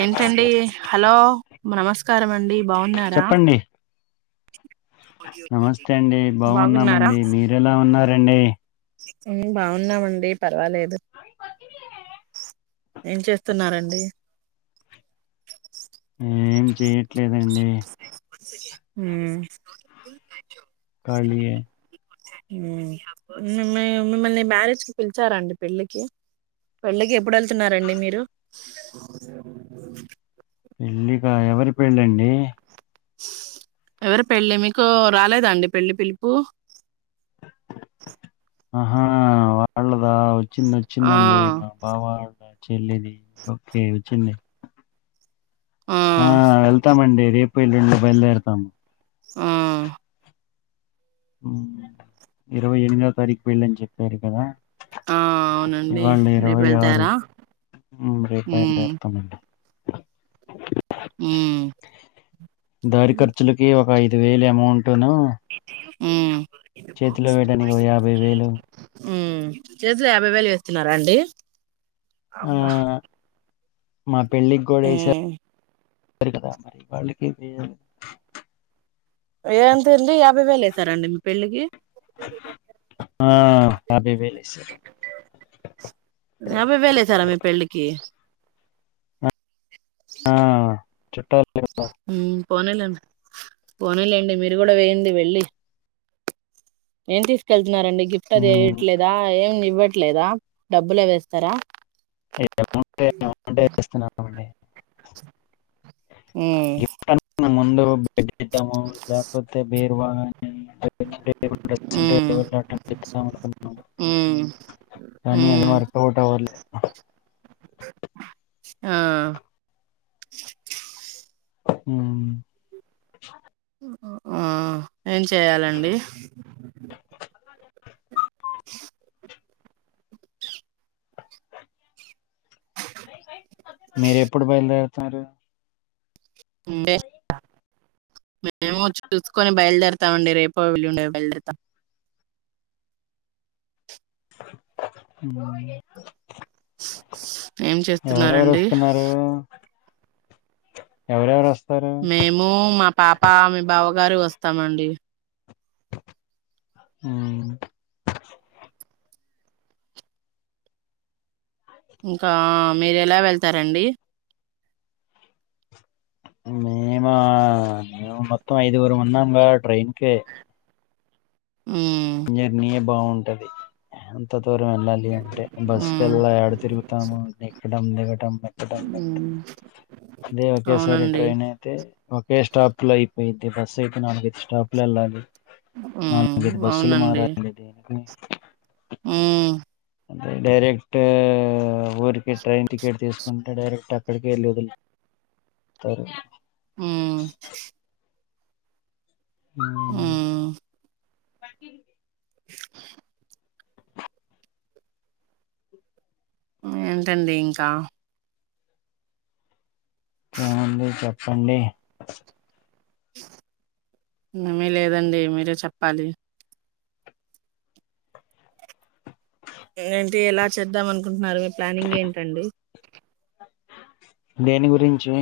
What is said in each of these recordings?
ఏంటండి హలో నమస్కార అండి బాగున్నారా చెప్పండి నమస్తే అండి బాగున్నారా బాగున్నామండి మీర ఎలా ఉన్నారు రండి బాగున్నామండి పర్వాలేదు ఏం చేస్తున్నారంండి ఏం చెయట్లేదండి అ కలి మిమ్ మిమ్మల్ని మ్యారేజ్కిి పిలిచారాండి పెళ్లిికి పెళ్ళికి ఎప్పుడు వెళ్తున్నారంండి మీరు పెళ్ళిక ఎవరి పెళ్ళండి ఎవరు పెళ్ళి మీకు రాలేదండి పెళ్లిి పిలుపు ఆహా వాళ్ళ ఇ వచ్చింది ఆ వచ్చిందండి మా బాబ చెల్ది ఓకే ఉచి ఆ వెళ్తామండి రేపు ఇల్లుెండు బయలుదేరతాము ఆ ఇరవై ఎనిమిదో తారీఖు వెళ్ళని చెప్పారు కదా ఆ అవునండి ఇవాళ రేపు ఇరవై ఆరు వెళ్తారా రేపాయలు మ్మ్ తేరతామండి మ్మ్ దయరి కర్చలక వా ఇ ఐదు వేలు అమౌంట్ ను యాభై వేలు ఆ చేలే అభ వెళ్ళ వస్త తన్నారా అండి అబ మత్ [unintelligible] పెళ్లికి గోడైస అారు కదా మరి వాళ్ళకే వేయ [unintelligible] ఏంతిది యాభి వే లే ఇస్తారాండి మీ ప పెళ్ికి ఆ అభ వెలి యాభై వేలు వేసారా మీ పెళ్ళికి ఆ [unintelligible] చుట్టల్ మ్మ్ పోనిలేండి పోనిలేండి, మీరు కూడా వేయిండి వెళ్ళి ఏమ్ తీసుకెల్ నారండి గిఫ్ట్ అది వేయట్లేదా ఏం ఇవ్ ఇవ్వట్లేదా డబ్బులే వేస్తారా ఇగ అమౌంటే అమౌంటే ఎస్తున్నాం అండి మ్మ్ గిఫ్ట్ అనుకున్న ముందు బెడ్ ఇద్దాము లేపోతే బీరువా [inaudible] ఉమ్ ఉమ్ కానీ అది వర్కౌట్ అవ్వలే ఆ మ్మ్ ఆ ఏం చేయాలండి మీర ఎప్పుడు బయలుదేరుతున్నారు [inaudible] మేము చూసుకొని బయలుదేరతామండి రేపో వేలుండో బయలుదేరతాం మ్మ్ ఏం ఎవరెవరు చేస్తున్నారండి వస్తున్నారు ఎవర్ ఎవర్ వస్త మేము మా పాప మీ బావ వరు వస్తామండి మ్మ్ ఇంకా మీర్ ఎలా వెళ్తారండి మేమా మేము మొత్తం ఐదుగురు ఉన్నాంగా ట్రైన్ కే ఉమ్ [inaudible] బావుంటది అంత త్వ దూరం వెళ్ళాలి అంటే బస్ ఉమ్ కెల్లా యాడ తిరుగుతాము టం దిగటం ఉమ్ [inaudible] అదే ఒకేసారి అవునండి ట్రైన్ అయితే ఒకే స్టాప్ లో అయిపోయిద్ది బస్సు అయితే నాలుగైదు స్టాప్ లో ఏళ్ళాలి హ్మ్ [inaudible] బస్ అవునండి [inaudible] మ్మ్ అదే డైరెక్టు ఊరికి ట్రైన్ టికెట్ తీసుకుంటే డైరెక్ట్ అ [inaudible] హ్మ్ హ్మ్ మ్ [inaudible] [unintelligible] ఉ ఏంటండి ఇంక ఏముంది చెప్పండి, [unintelligible] మే లేదండి మీరే చెప్పాలి ఏంటి ఎలా చేద్దాం అనుకుంటున్నారు మీ ప్లానింగ్ ఏంటండి. దేని గురించి,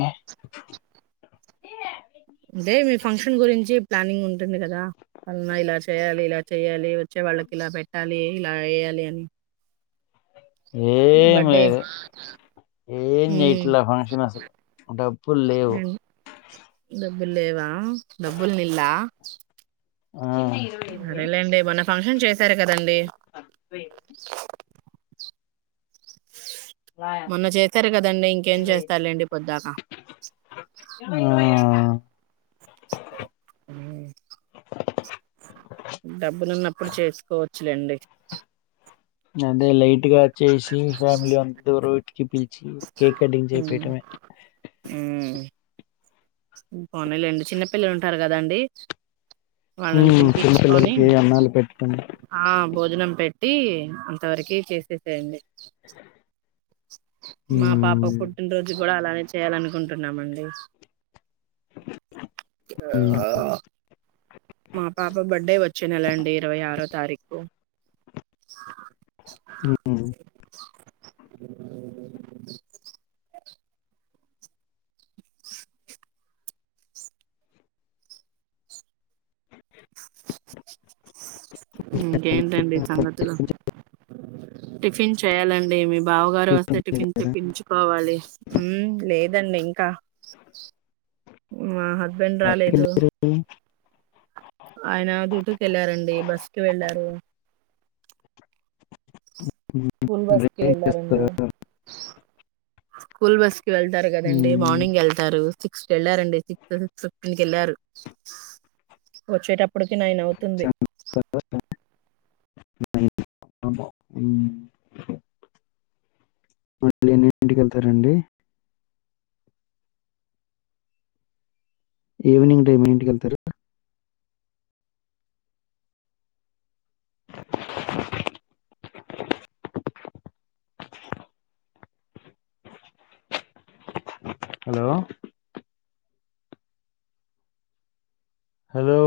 అదే మీ ఫంక్షన్ గురించి ప్లానింగ్ ఉంటుంది కదా అన్న ఇలా చేయాలి ఇలా చెయాలి వచ్చే వాళ్ళకి ఇలా పెట్టాలి ఇలా ఏయాలి అని ఏం బర్త్డే లేదు ఏం హ్మ్ చెయట్లా ఫంక్షన్ అసలు డబ్బుల్ లేవు హ్మ్. డబ్బులు లేవా ఆ డబ్బుల్ నిల్లా ఆ సరేలేండి మొన్న ఫంక్షన్ చేస్ సరె సరె అండి మొన్న చేసరు కదండి ఇంకేం చేస్తార్ లేండీ పొద్దాక ఆ డబ్బులున్నప్పుడు చేసుకో చ్చులేండి అదే లైట్ గా చేసి ఫ్యామిలీ అంత [unintelligible] పిల్చి కేక్ కటింగ్ ఉమ్ చేపియటమే ఉమ్. పోనీలేండి చిన్నపిల్లలు ఉంటారు గదా అండి హ్మ్ చిన్నపిల్లలకి అన్నాలు పెడ్తా ఆ భోజనం పెట్టి అంతవరకే చేసేసేయండి మా పాప ఉమ్, పుట్టినరోజు కూడా అలానే చేయాలను అనుకుంటున్నామండి ఉమ్, [unintelligible] ఆ [inaudible] హ్మ్ [inaudible] ఇంకేంటండి సంగతులు టిఫిన్ చేయాలండి మీ బావగారు వస్తే టిఫిన్ తెప్పించుకోవాలి ఉమ్ లేదు దండి ఇంకా ఆహ హస్బెండ్ ఎక్కడికి రాలేదు వెళ్ళారు? ఆయన డ్యూటీకి వెళ్ళారండి డి బస్ కి వెళ్ళారు ఉమ్, స్కూల్ బస్ కి డ్రైవింగ్ వెళ్ళారండి చేస్తారా? స్కూల్ బస్ వెళ్తారు కదండి ఉమ్, మార్నింగ్ వెళ్తారు సిక్స్ కు వెళ్ళారండి సిక్స్త్ సిక్స్ ఫిఫ్టీన్ కి వెళ్ళారు వచ్చేటప్పటికి నైన్ అవుతుంది చేస్తారా? అమ్మో హ్మ్ మళ్ళీ ఎన్నింటికి వెళ్తారండి ఈవినింగ్ టైం ఎన్నింటికి వెళ్తారు హలో హలో